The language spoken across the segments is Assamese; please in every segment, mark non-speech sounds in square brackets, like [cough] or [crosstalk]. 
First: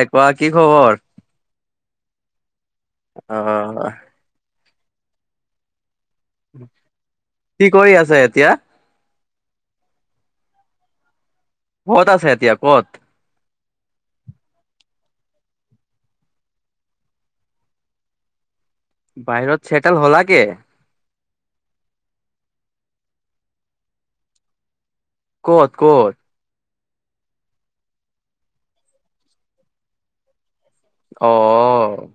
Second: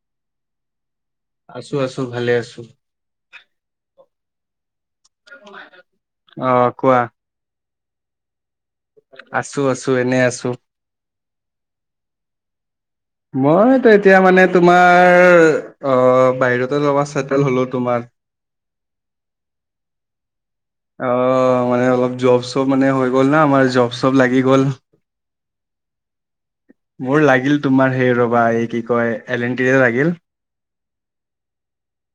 ঐ কোৱা, কি খবৰ? আছো, আছো ভালে আছো। অ'। অ, কোৱা। কি কৰি আছে এতিয়া? আছো, আছো এনেই আছো। ক'ত আছে এতিয়া ক'ত? মইতো এতিয়া মানে তোমাৰ অ, বাহিৰতে ৰবা চেটেল হলো তোমাৰ। বাহিৰত চেটেল হলা গে? অ, মানে অলপ জব চপ মানে হৈ গ'ল না, আমাৰ জব চব লাগি গ'ল। ক'ত, ক'ত? মোৰ লাগিল তোমাৰ সেই ৰবা এই কি কয় এল এন টি এ লাগিল। অ। অ।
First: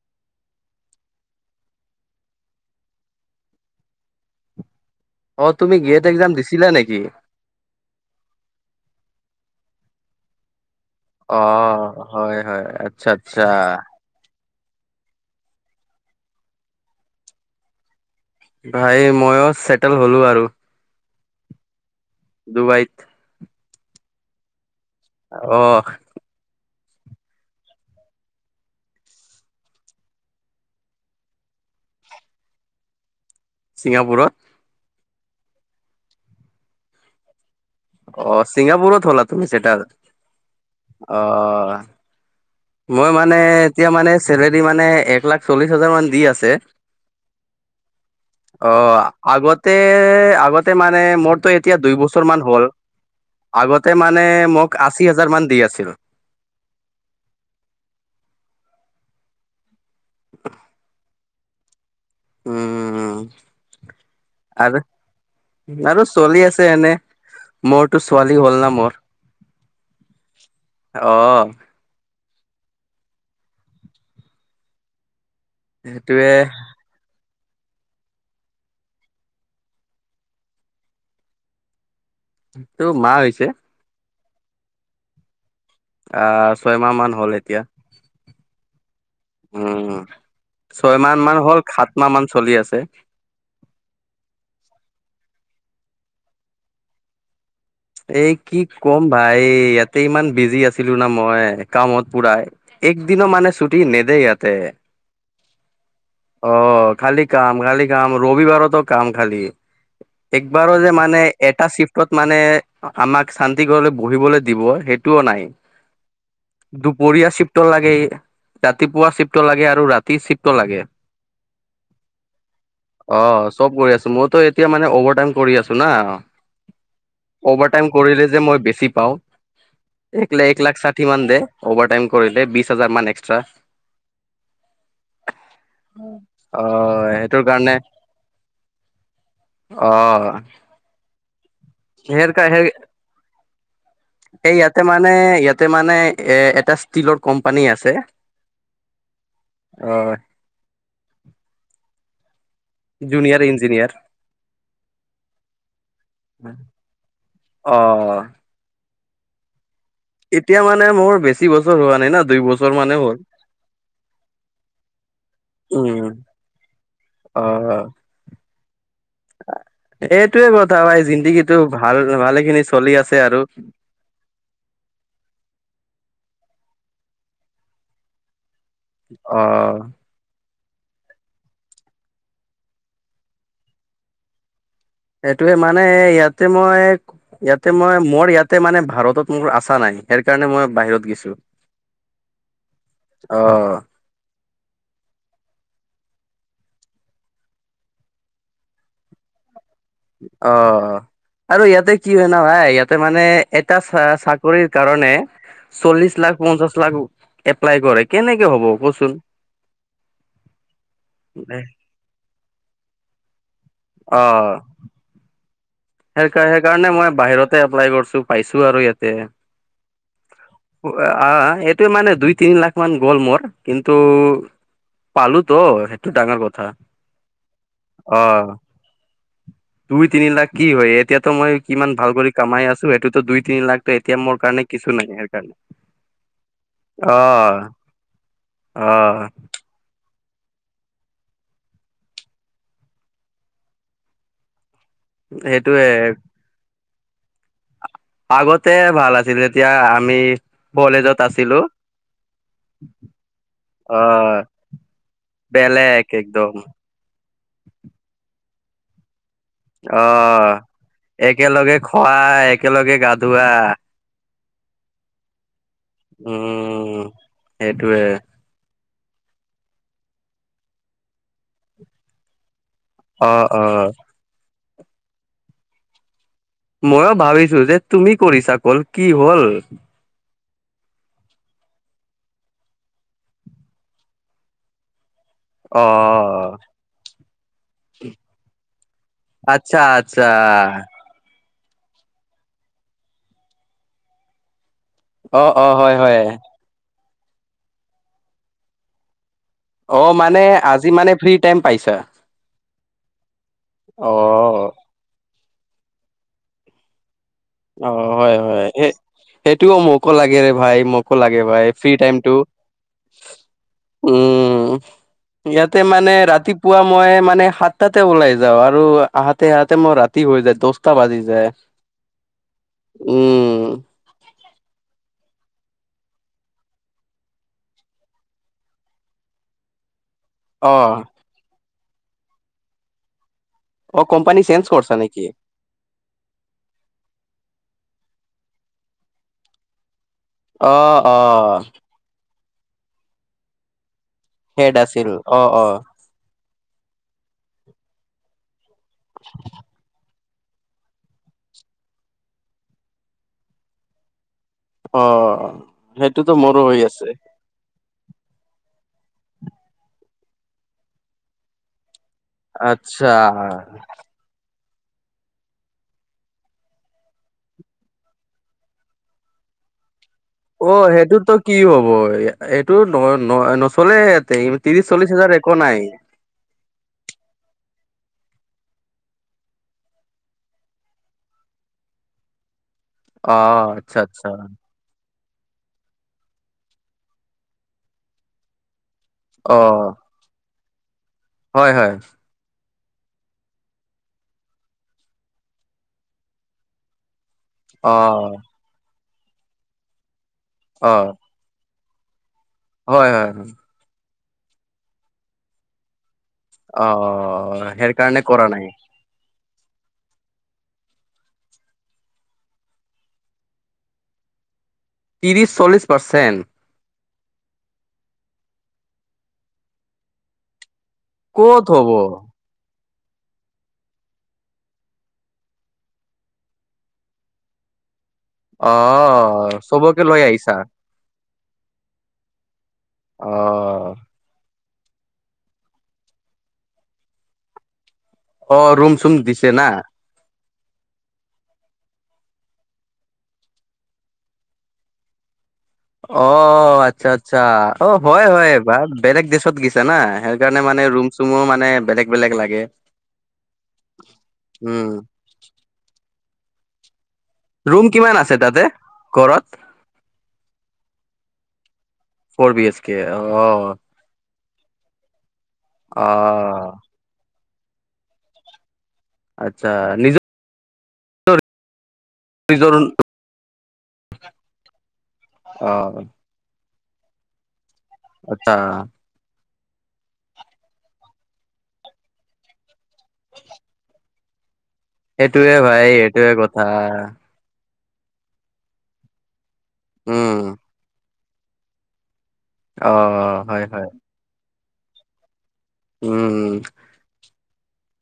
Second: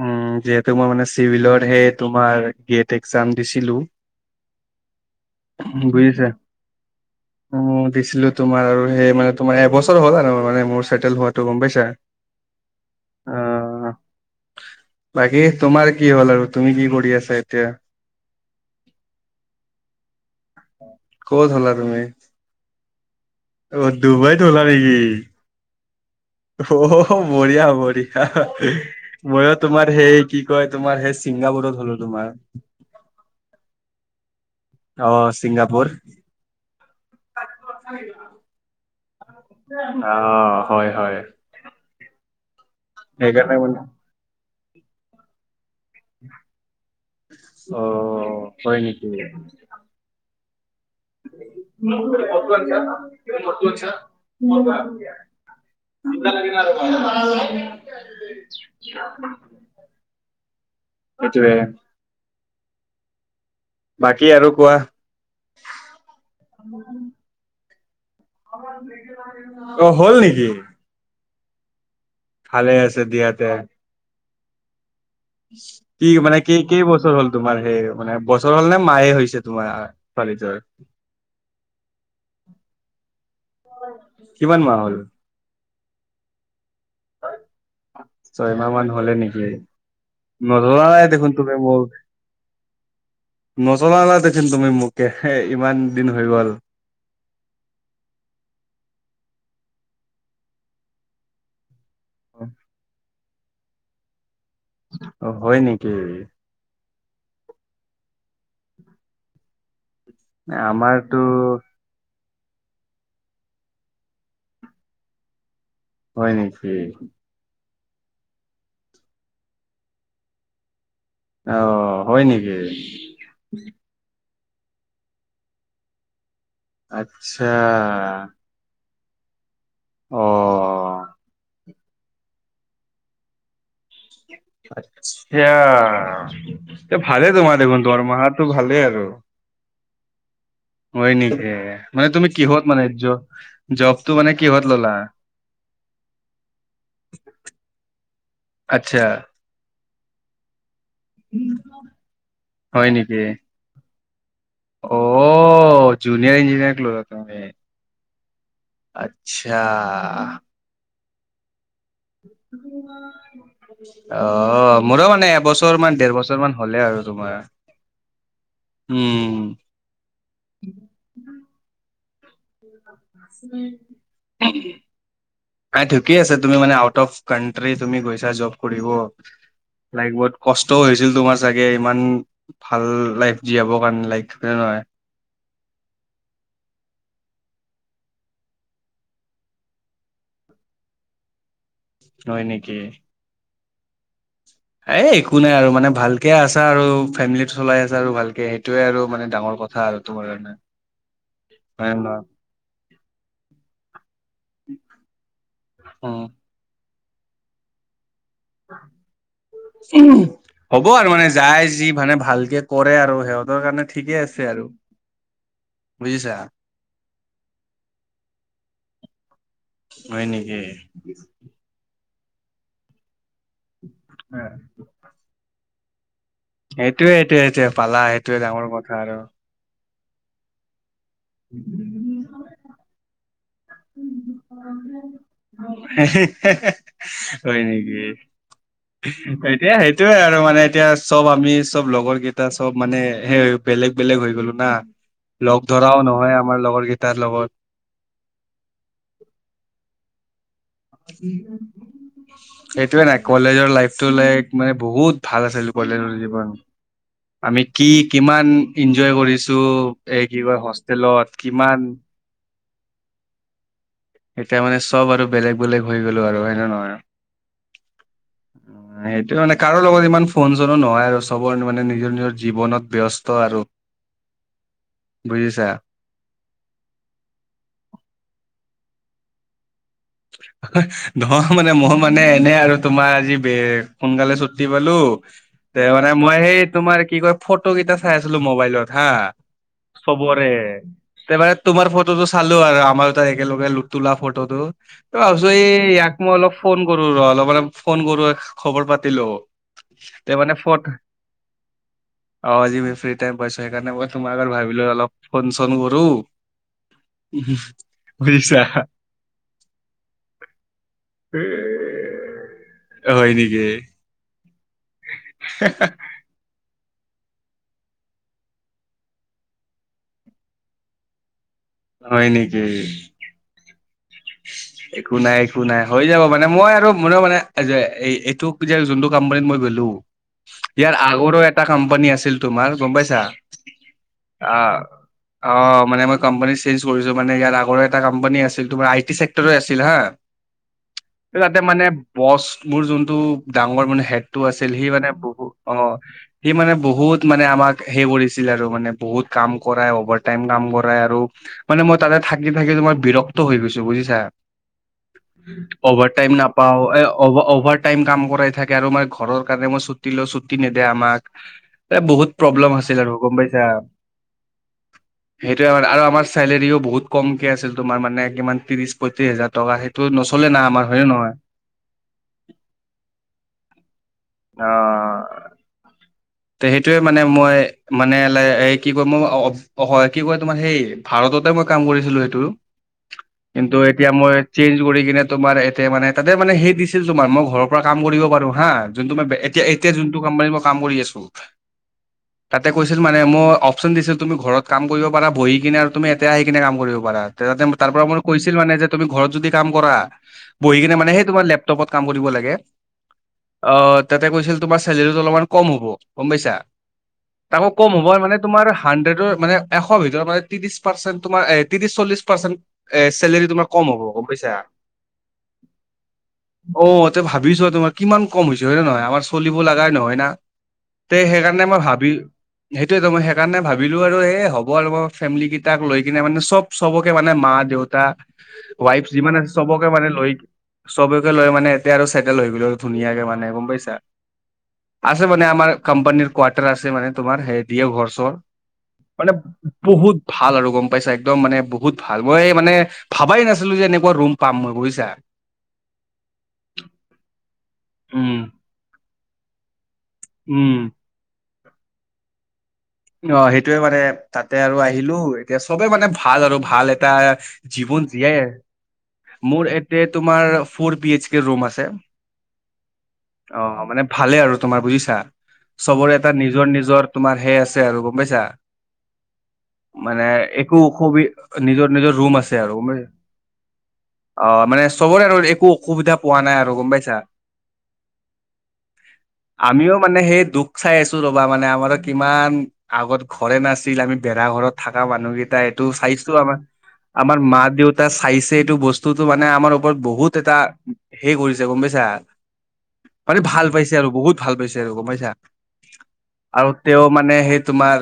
উম, যিহেতু মই মানে চিভিলত সে তোমাৰ গ্ৰেট একজাম দিছিলো। অ, তুমি গ্ৰেড একজাম দিছিলা নেকি? উম, দিছিলো তোমাৰ আৰু সেই মানে তোমাৰ এবছৰ হ'লা আৰু মানে মোৰ চা- অ, হয়, হয় আচ্ছা, অ আচ্ছা। বাকী তোমাৰ কি হ'ল আৰু তুমি কি কৰি আছা এতিয়া? ভাই মইয়ো চেটেল হ'লো আৰু। ক'ত হ'লা তুমি? ডুবাইত। অ, ডুবাইত হ'লা নেকি? অ। অ বঢ়িয়া বঢ়িয়া। মইয়ো তোমাৰ সেই কি কয় তোমাৰ সেই ছিংগাপুৰত হ'লো তোমাৰ। ছিংগাপুৰত? অ ছিংগাপুৰ। অ ছিংগাপুৰত হ'লা তুমি চেটাৰ? অ' হয় হয়। অ মই মানে এতিয়া মানে চেলাৰী মানে এক লাখ চল্লিশ হাজাৰ মান - দি আছে, অ' অ হয় নেকি? আগতে আগত- তে মানে মোৰতো এতিয়া দুই বছৰ মান হ'ল, আগতে মানে মোক আশী হাজাৰ মান দি আছিল। [unintelligible] [unintelligible] সেইটোৱে উম উম উম। বাকী আৰু কোৱা। আৰু চলি আছে এনেই, মোৰতো ছোৱালী হ'ল না মোৰ। অ হ'ল নেকি? অ। ভালে আছে দিয়াতে। কি সেইটোৱে মানে কে- কেই বছৰ হ'ল তোমাৰ সেই মানে বছৰ হল নে মাহে হৈছে তোমাৰ ছোৱালি জৰ? [inaudible] তো মাহ হৈছে। কিমান মাহ হল? আহ ছয়মাহ মান হ'ল এতিয়া। চ এমাহ মান হ'লে নে। উম নজৰা নাই ছয়মাহ দেখোন মান তুমি হ'ল মোক। সাত মাহ মান চলি আছে নচলাও না দেখন তুমি মোকে হে ইমান দিন হৈ গ'ল। এ কি ক'ম ভাই ইয়াতে ইমান বিজি আছিলোঁ না মই। কামত পুৰাই এক দিনো মানে ছুটি নেদে ইয়াতে। অ হয় নেকি। অ খালি কাম খালি কাম ৰবিবাৰতো কাম খালি। একবাৰো যে আমাৰতো মানে এটা চিফ। টত মানে আমাক শান্তি ঘৰলৈ বহিবলৈ দিব সেইটোও নাই। হয় নেকি? দুপৰীয়া চিপ। টো লাগেই ৰাতিপুৱা চিফটো লাগে আৰু ৰাতি চিফটো লাগে। অ' হয় নেকি? অ চব কৰি আছোঁ মইতো এতিয়া মানে অভাৰটাইম কৰি আছোঁ না। আচ্ছা অভাৰটাইম কৰিলে যে মই বেছি পাওঁ। একলে এক লাখ অ' ষাঠি মান দে অভাৰটাইম কৰিলে বিশ হাজাৰ মান এক্সট্ৰা। এতিয়া। অ এ ভালে সেইটোৰ তোমাৰ কাৰণে দেখোন দৰমাহাতো ভালেই আৰু। অ। হয় নেকি মানে তুমি কিহত সেই মানে জব জবতটো মানে কিহত ললা। তাতে মানে এ এটা ষ্টীলৰ কোম্পানী আছে। আচ্ছা। অ। উম। Junior engineer. অ জুনিয়াৰ ইঞ্জিনিয়াৰ লৈক মানে। অ। আচ্ছা। এতিয়া মানে মোৰ বেছি বছৰ হোৱা নাই না দুই বছৰ মানে হ'ল। অ মোৰো মানে এবছৰ মান উম দেৰ বছৰ মান হ'লে আৰু অ তোমাৰ। উম। এইটোৱে কথা ভাই জিন্দগীটো ভাল ভালে খিনি চলি আছে আৰু। ঠিকে আছে তুমি মানে আউট অফ কানট্ৰি তুমি গৈছা জ। কৰিব অ লাইক বত। কষ্টও হৈছিল তোমাৰ চাগে ইমান ভাল লাইফ জীয়াবৰ কাৰণে লাইক হয়ে নহয়। সেইটোৱে মানে ইয়াতে মই। ইয়াতে মই মোৰ ইয়াতে মানে ভাৰতত মোৰ আশা নাই সেই কাৰণে মই বাহিৰত গৈছোঁ। হয় নেকি? অ'। এ একো নাই আৰু মানে ভালকে আছা আৰু ফেমিলি চলাই আছা আৰু ভালকে সেইটোয়ে আৰু মানে ডাঙৰ কথা। আৰু তোমাৰ কাৰণে অ'। আৰু হয় ইয়াতে নে কি নহয়? জান ভাই ইয়াতে মানে এটা চা-চাকৰিৰ কাৰণে। চল্লিশ উম। লাখ পঞ্চাশ লাখ এপ্লাই কৰে। কেনেকে হ'ব? কচোন হ'ব আৰু মানে যাই। যি মানে ভালকে কৰে আৰু সিহঁতৰ কাৰণে ঠিকে আছে আৰু। বুজিছা সেইকাৰ সেইকাৰণে মই বাহিৰতে এপ্লাই কৰিছোঁ পাইছোঁ আৰু ইয়াতে। আহ হয় নেকি? এইটোৱে মানে দুই তিনি লাখ মান গ'ল মোৰ। কিন্তু পালো তো সেইটো ডাঙৰ কথা। সেইটোৱে সেইটোৱে সেইটোৱে পালা অ সেইটোৱে ডাঙৰ কথা আৰু। দুই তিনি লাখ কি হয় এতিয়াতো মই কিমান ভাল কৰি কামাই আছোঁ। সেইটোতো দুই তিনি লাখটো এতিয়া মোৰ কাৰণে কিছু নাই সেই কাৰণে। হয় নেকি? অ এ সেইটোয়ে আৰু মানে এতিয়া চব আমি চব লগৰ কেইটা চব মানে সেই বেলেগ বেলেগ হৈ গ'লো না, লগ সেইটোয়ে ধৰাও নহয় আমাৰ লগৰ কেইটাৰ লগত। আগতে ভাল আছিল যেতিয়া আমি কলেজত আছিলোঁ। সেইটোয়ে নাই কলেজৰ লাইফতটো লাইক মানে বহুত ভাল আছিলোঁ বেলেগ কলেজৰ একদম জীৱন। আমি কি কিমান এনজয় কৰিছোঁ। অ ত এই কয় হষ্টেলত একেলগে কিমান খোৱা একেলগে গা ধোৱা এতিয়া মানে চব আৰু বেলেগ বেলেগ হৈ গলোঁ আৰু হয় নে নহয়? উম সেইটোৱে সেইটোৱে মানে কাৰো লগত ইমান ফোন চনো নহয় আৰু চবৰে মানে নিজৰ নিজৰ জীৱনত অ ব্যস্ত আৰু অ বুজিছা? ময়ো ভাবিছোঁ যে তুমি কৰিছা কল কি হ'ল। [inaudible] নহয় মানে মই মানে এনে আৰু তোমাৰ আজি ব সোনকালে ছুটি পালো। তে অ মানে মই সেই তোমাৰ কি কয় ফটো কেইটা চাই আছিলোঁ মবাইলত হা। আচ্ছা আচ্ছা। তেবে তোমাৰ ফটোটো চালো আৰু আমাৰ দুটাৰ একেলগে লো তোলা ফটোটো। ত' অ ভাবিছো অ এই হয় ইয়াক হয় মই অলপ ফোন কৰো ৰ' অলপ ম ফোন কৰো খবৰ পাতি লওঁ। অ' মানে আজি মানে ফ্ৰী টাইম পাইছা? অ' আজি ফ্ৰী টাইম পাইছো। সেইকাৰণে মই অ তোমাক আগ ভাবিলো অলপ ফোন চোন কৰো। অ' হয় বুজিছা? হয় এই সেইটোও মোকো লাগে ৰে ভাই, মোকো লাগে এ, ভাই ফ্ৰি টাইমটো। হয় নেকি? উম, ইয়াতে মানে ৰাতি- পুৱা মই মানে সাতটাতে ওলাই যাওঁ। আৰু আহাতে আহাতে মই ৰাতি হৈ যায় দহটা বাজি যায়। হয় নেকি? উম। [inaudible] একো নাই একো নাই হৈ যাব মানে। মই আৰু মোৰো মানে এই যে এইটো যে যোনটো কোম্পানীত মই গ'লো। অ ইয়াৰ আগৰো এটা কোম্পানী আছিল তোমাৰ গম পাইছা? অ কোম্পানী আ চেঞ্জ কৰছা নেকি? অ মানে মই কম্পানী চেঞ্জ কৰিছো, মানে ইয়াত আগৰে এটা কম্পানী আছিল তোমাৰ আই টি চেক্টৰে আছিল হা। অ অ তাতে মানে বছ বোৰ যোনটো ডাঙৰ মানে হেড। টো আছিল। সি মানে বহুত অ সি মানে বহুত মানে আমাক হে কৰিছিল আৰু মানে। বহুত কাম কৰাই অভাৰটাইম কাম কৰাই আৰু মানে মই তাতে থাকি থাকি তোমাৰ বিৰক্ত হৈ গৈছো। বুজিছা? অ অভাৰ টাইম সেইটোতো মোৰো নাপাওঁ হৈ এ আছে। অভ অভাৰ। টাইম কাম কৰাই থাকে। আৰু মানে ঘৰৰ কাৰণে মই ছুটি লৈ ছুটি নিদে আমাক এ বহুত প্ৰব্লেম আছিল আচ্ছা। আৰু গম পাইছা? সেইটোৱে আৰু আৰু আমাৰ চেলেৰিও বহুত কমকে আছিল। তোমাৰ মানে কিমান ত্ৰিৰিশ পঁয়ত্ৰিছ হাজাৰ টকাহে ত নচলে। না অ আমাৰ হয়নে সেইটোতো নহয় কি হব এইটো ন ন নচলে ইয়াতে। ত্ৰিশ-চল্লিশ হাজাৰত অ একো নাই। তে, সেইটোৱে মানে, মই মানে এ কি কয়, মই অ অ, হয়, কি কয় তোমাৰ, সেই ভাৰততে মই কাম কৰিছিলো সেইটো। অ কিন্তু আচ্ছা এতিয়া আচ্ছা মই চেইঞ্জ কৰি কিনে তোমাৰ, ইয়াতে মানে তাতে মানে সেই দিছিল তোমাৰ, মই ঘৰৰ পৰা কাম কৰিব পাৰো হা। যোনটো তোমাৰ অ এতিয়া, এতিয়া যোনটো কোম্পানী মই কাম কৰি আছো। হয়, হয়। তাতে কৈছিল মানে, মই অপচন দিছিল, তুমি ঘৰত কাম কৰিব পাৰা বহি কিনে, আৰু তুমি ইয়াতে আহি কিনে কাম কৰিব পাৰা। তাতে অ তাৰ পৰা মানে কৈছিল মানে যে, তুমি ঘৰত যদি কাম কৰা বহি অ কিনে মানে, সেই তোমাৰ লেপ টপত কাম কৰিব লাগে। হয়, হয়, হয়। অ, তাতে কৈছিল, তোমাৰ চেলেৰীটো অলপমান কম হ'ব। গম পাইছা! অ তাকো সেই কম হ'ব কাৰণে মানে কৰা নাই তোমাৰ হাণ্ড্ৰেডৰ মানে এশ ভিতৰত মানে, ত্ৰিশ পাৰ্চেণ্ট তোমাৰ ত্ৰিশ-চল্লিছ পাৰ্চেণ্ট এ, চেলেৰী তোমাৰ কম হ'ব, গম পাইছা! ত্ৰিশ-চল্লিছ পাৰ্চেণ্ট! অ, তে ভাবি চোৱা, তোমাৰ কিমান কম হৈছে, হয় নে নহয়! আমাৰ চলিব লাগাই নহয় না! তে, সেইকাৰণে ক'ত মই হ'ব ভাবিলো সেইটোৱেতো, মই সেইকাৰণে ভাবিলো আৰু, এই হ'ব আৰু মই ফেমিলি কেইটাক লৈ কিনে মানে চব-চবকে মানে মা দেউতা, অ ৱাইফ যিমান আছে চবকে মানে লৈ চবকে লৈ মানে ইয়াতে আৰু ছেটেল হৈ গ'লো আৰু ধুনীয়াকে, অ মানে গম পাইছা! আছে মানে, আমাৰ কোম্পানীৰ কোৱাৰ্টাৰ আছে মানে, তোমাৰ হে দিয়ে ঘৰ-চৰ। অ ৰুম চুম মানে দিছে না বহুত ভাল আৰু গম পাইছা, একদম মানে বহুত ভাল, মই মানে ভাবাই নাছিলো যে, এনেকুৱা ৰুম পাম মই বুজিছা! অ, আচ্ছা, আচ্ছা! অ, হয়, উম হয়, এইবাৰ বেলেগ দেসত গৈছা না। সেই কাৰণে উম। মানে ৰুম-চুমও মানে বেলেগ-বেলেগ লাগে। অ, সেইটোয়ে মানে, তাতে আৰু উম আহিলো, এতিয়া চবে মানে ভাল আৰু ভাল এটা ৰুম জীৱন কিমান আছে জীয়াই, তাতে ঘৰত মোৰ ইয়াতে তোমাৰ four B H K room আছে। ফৰ বি এইচ কে, অ, অ। ভালে আৰু তোমাৰ বুজিছা! চবৰে এটা অ' নিজৰ-নিজৰ তোমাৰ হে আছে গম পাইছা! আচ্ছা মানে নিজৰ একো অসুবি নিজৰ-নিজৰ ৰুম আছে। আছে আৰু নিজৰ গম পাইছা, অ, মানে চবৰে আৰু একো অ' অসুবিধা পোৱা নাই আৰু, গম পাইছা! আচ্ছা! আমিও মানে সেই দুখ চাই আছো, ৰ'বা মানে, আমাৰো কিমান আগত ঘৰে নাছিল। আমি বেৰা ঘৰত থকা সেইটোয়ে মানুহকেইটাই এইটো ভাই চাইছো সেইটোয়ে আমাৰ কথা আমাৰ মা-দেউতা চাইছে, এইটো বস্তুটো মানে আমাৰ ওপৰত বহুত উম এটা হেই কৰিছে গম পাইছা, মানে অ' হয় ভাল হয় পাইছে আৰু বহুত ভাল পাইছে আৰু গম পাইছা। উম আৰু তেওঁ মানে সেই তোমাৰ,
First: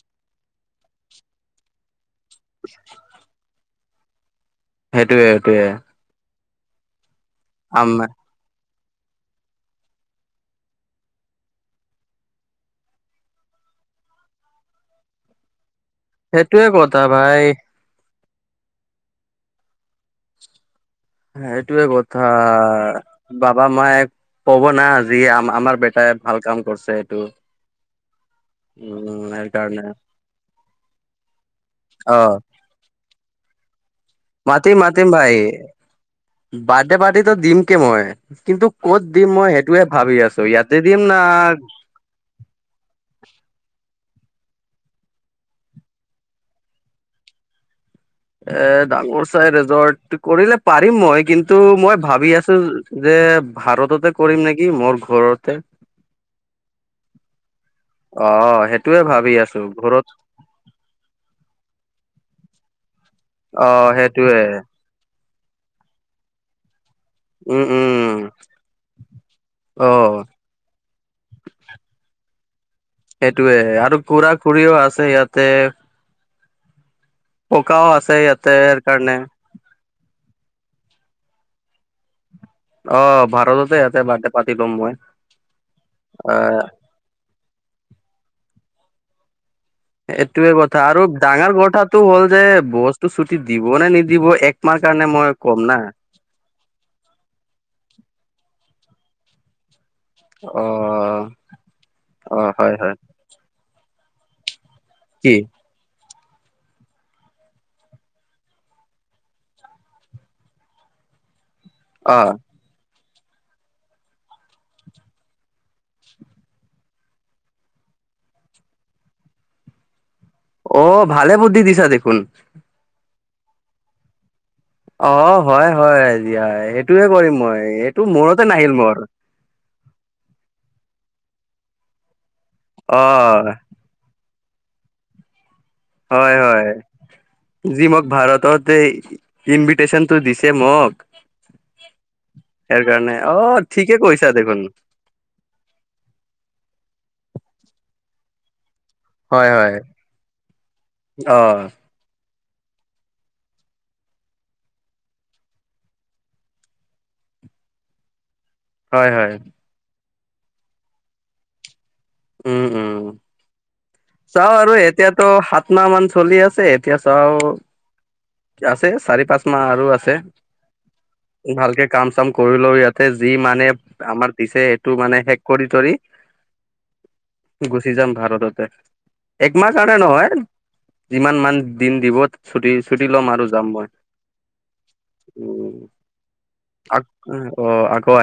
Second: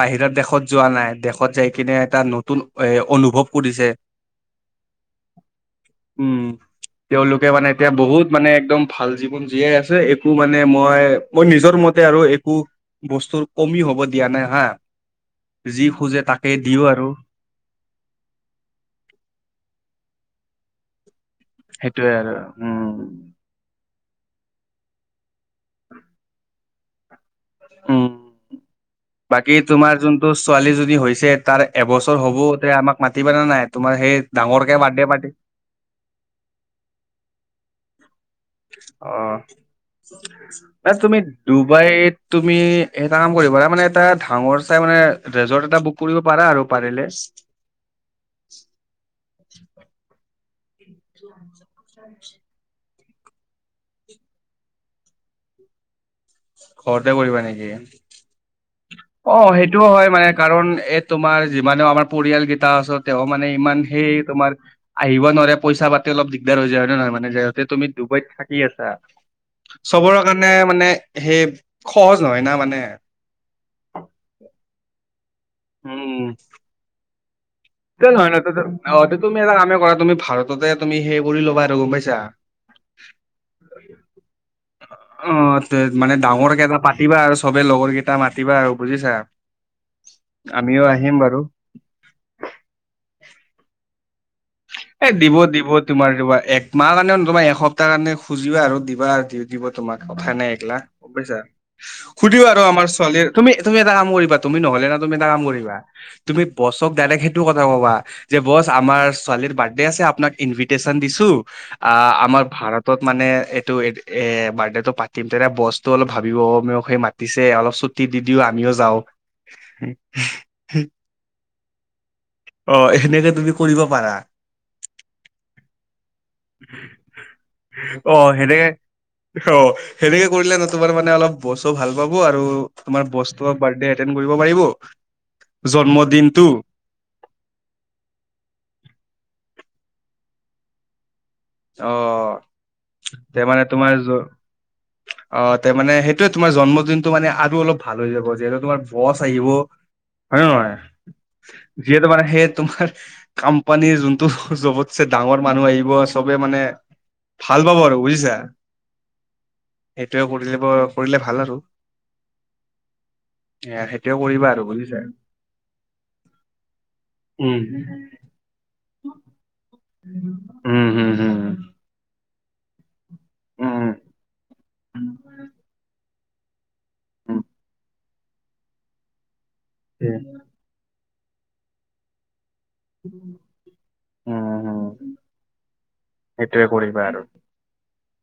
বাহিৰৰ দেশত যোৱা নাই, দেশত যাই কিনে এটা নতুন এ, অনুভৱ কৰিছে। হেইটোৱে, হেইটোৱে। উম। তেওঁলোকে মানে এতিয়া বহুত মানে একদম ভাল জীৱন জীয়াই আছে, একো মানে মই, মই নিজৰ মতে আৰু একো বস্তুৰ কমি হ'ব দিয়া নাই হা, যি খোজে তাকে সেইটোয়ে দিও কথা আৰু। ভাই হেইটোৱে সেইটোয়ে কথা। আৰু উম বাবা-মায়ে ক'ব না! আজি আম আমাৰ বেটাই ভাল কাম কৰিছে, এইটো। উম। উম। বাকী সেইকাৰণে তোমাৰ যোনটো ছোৱালীজনী হৈছে, তাৰ এবছৰ হ'ব। অ', তে আমাক মাতিবা নে, নাই? তোমাৰ সেই ডাঙৰকে মাতিম বাৰ্থডে মাতিম পাৰ্টি ভাই, বাৰ্থডে পাৰ্টিটো দিম কে মই। কিন্তু, ক'ত অ দিম মই সেইটোয়ে ভাবি আছো, ইয়াতে মানে দিম তুমি না ডুবাইত তুমি এটা কাম কৰিব পাৰা, মানে এটা ডাঙৰ চাই মানে ৰেজৰ্ট এটা বুক কৰিব পাৰা আৰু পাৰিলে। এ ডাঙৰ চাই ৰিজৰ্ট, কৰিলে পাৰিম মই, কিন্তু মই ভাবি আছো যে, ভাৰততে কৰিম নেকি, মোৰ ঘৰতে। ঘৰতে কৰিবা নেকি? অ, সেইটোৱে অ ভাবি আছো সেইটোও হয় ঘৰত মানে কাৰণ, এই তোমাৰ যিমানেও আমাৰ পৰিয়ালকেইটা আছে, তেওঁ মানে ইমান অ', সেই সেইটোয়ে তোমাৰ আহিব নোৱাৰে পইচা-পাতি অলপ দিগদাৰ হৈ যায়, হয় নে নহয়? উম, এতিয়া তুমি উম, ডুবাইত থাকি আছা, চবৰ অ', কাৰণে মানে, সেই সহজ নহয় না মানে। সেইটোৱে আৰু খুৰা-খুৰিও আছে ইয়াতে। উম। ককাও আছে ইয়াতে [inaudible] অ কাৰণে তুমি এটা কামে কৰা, তুমি ভাৰততে তুমি সেই কৰি ল'বা আৰু গম পাইছা। অ, ভাৰততে ইয়াতে বাৰডে পাতি লম মই আহ মাতিবা আৰু চবে লগৰ কেইটা মাতিবা আৰু বুজিছা। এইটোৱে কথা আমিও আৰু আহিম বাৰু ডাঙৰ কথাটো হ'ল যে, বছ টো ছুটি দিব নে নিদিব এক এ দিব দিব তোমাৰ কিবা, একমাহ কাৰণেও নহয়, তোমাৰ এসপ্তাহ কাৰণে খুজিবা আৰু দিবা আৰু দিব তোমাক, কথা নাই অ এগ্লা বুজিছা, অ সুধিবা আৰু হয় আমাৰ হয় ছোৱালীৰ তুমি, তুমি এটা কাম কৰিবা তুমি নহলে না তুমি এটা কি কাম কৰিবা। তুমি বছক ডাইৰেক্ট সেইটো কথা কবা, যে বছ আমাৰ ছোঁ ছোৱালীৰ বাৰ্থডে আছে, আপোনাক ইনচাইটশ্যন দিছো, আহ অ আমাৰ ভাৰত তট মানে এইটো এ, বাৰ্থডেটো পাতিম তেতিয়া বছটো অলপ ভাবিব অহ সেই মা পিছে আৰু ছুটি দি দিও, আমিও যাও। অ ভালে বুদ্ধি দিছা দেখোন। অ এই খিনিতে তুমি কৰিব পাৰা। অ হয় হয় দিয়া সেইটোহে কৰিম মই। এইটো মূৰতে নাহিল মোৰ। ছ সেনেকে কৰিলে নতুবাত অলপ বছো ভাল পাব আৰু অ তোমাৰ বছ তোমাৰ বাৰ্থডেত এণ্ড কৰিব পাৰিব। হয় জন্মদিনটো হয় যি মোক ভাৰততেই ইনভিটেশ্যনটো দিছে মোক। অ তাৰ কাৰণে, তে অ মানে তোমাৰ ঠিকে জ- কৈছা দেখোন। অ তাৰ মানে সেইটোয়ে তোমাৰ জন্মদিনটো মানে আৰু অলপ ভাল হৈ যাব। যিহেতু তোমাৰ বছ আহিব, হয় হয় হয় নে নহয়? অ যিহেতু মানে, সেই তোমাৰ কোম্পানীৰ যোনটো চবতছে ডাঙৰ মানুহ আহিবছ। চবে মানে ভাল পাব আৰু বুজিছা। হয়, হয়। সেইটোৱে কৰিলে ব কৰিলে ভাল আৰু। উম শুম। এয়া সেইটোয়ে ক চাও আৰু এতিয়াতো সাত মাহ মান চলি আছে এতিয়া চাও। উম আছে চাৰি-পাঁচ মাহ আৰু আছে। উম হম হম ভালকে কাম চাম কৰি লও ইয়াতে যি মানে, উম উম আমাৰ দিছে সেইটো মানে শেষ কৰি ধৰি। উম গুচি যাম ভাৰততে, একমাহ কাৰণে উম নহয়। যিমান মান দিন দিব ছুটি। ছুটি ল'ম আৰু যাম মই উম [unintelligible] সেইটোৱে কৰিবা আৰু অ' আকৌ আ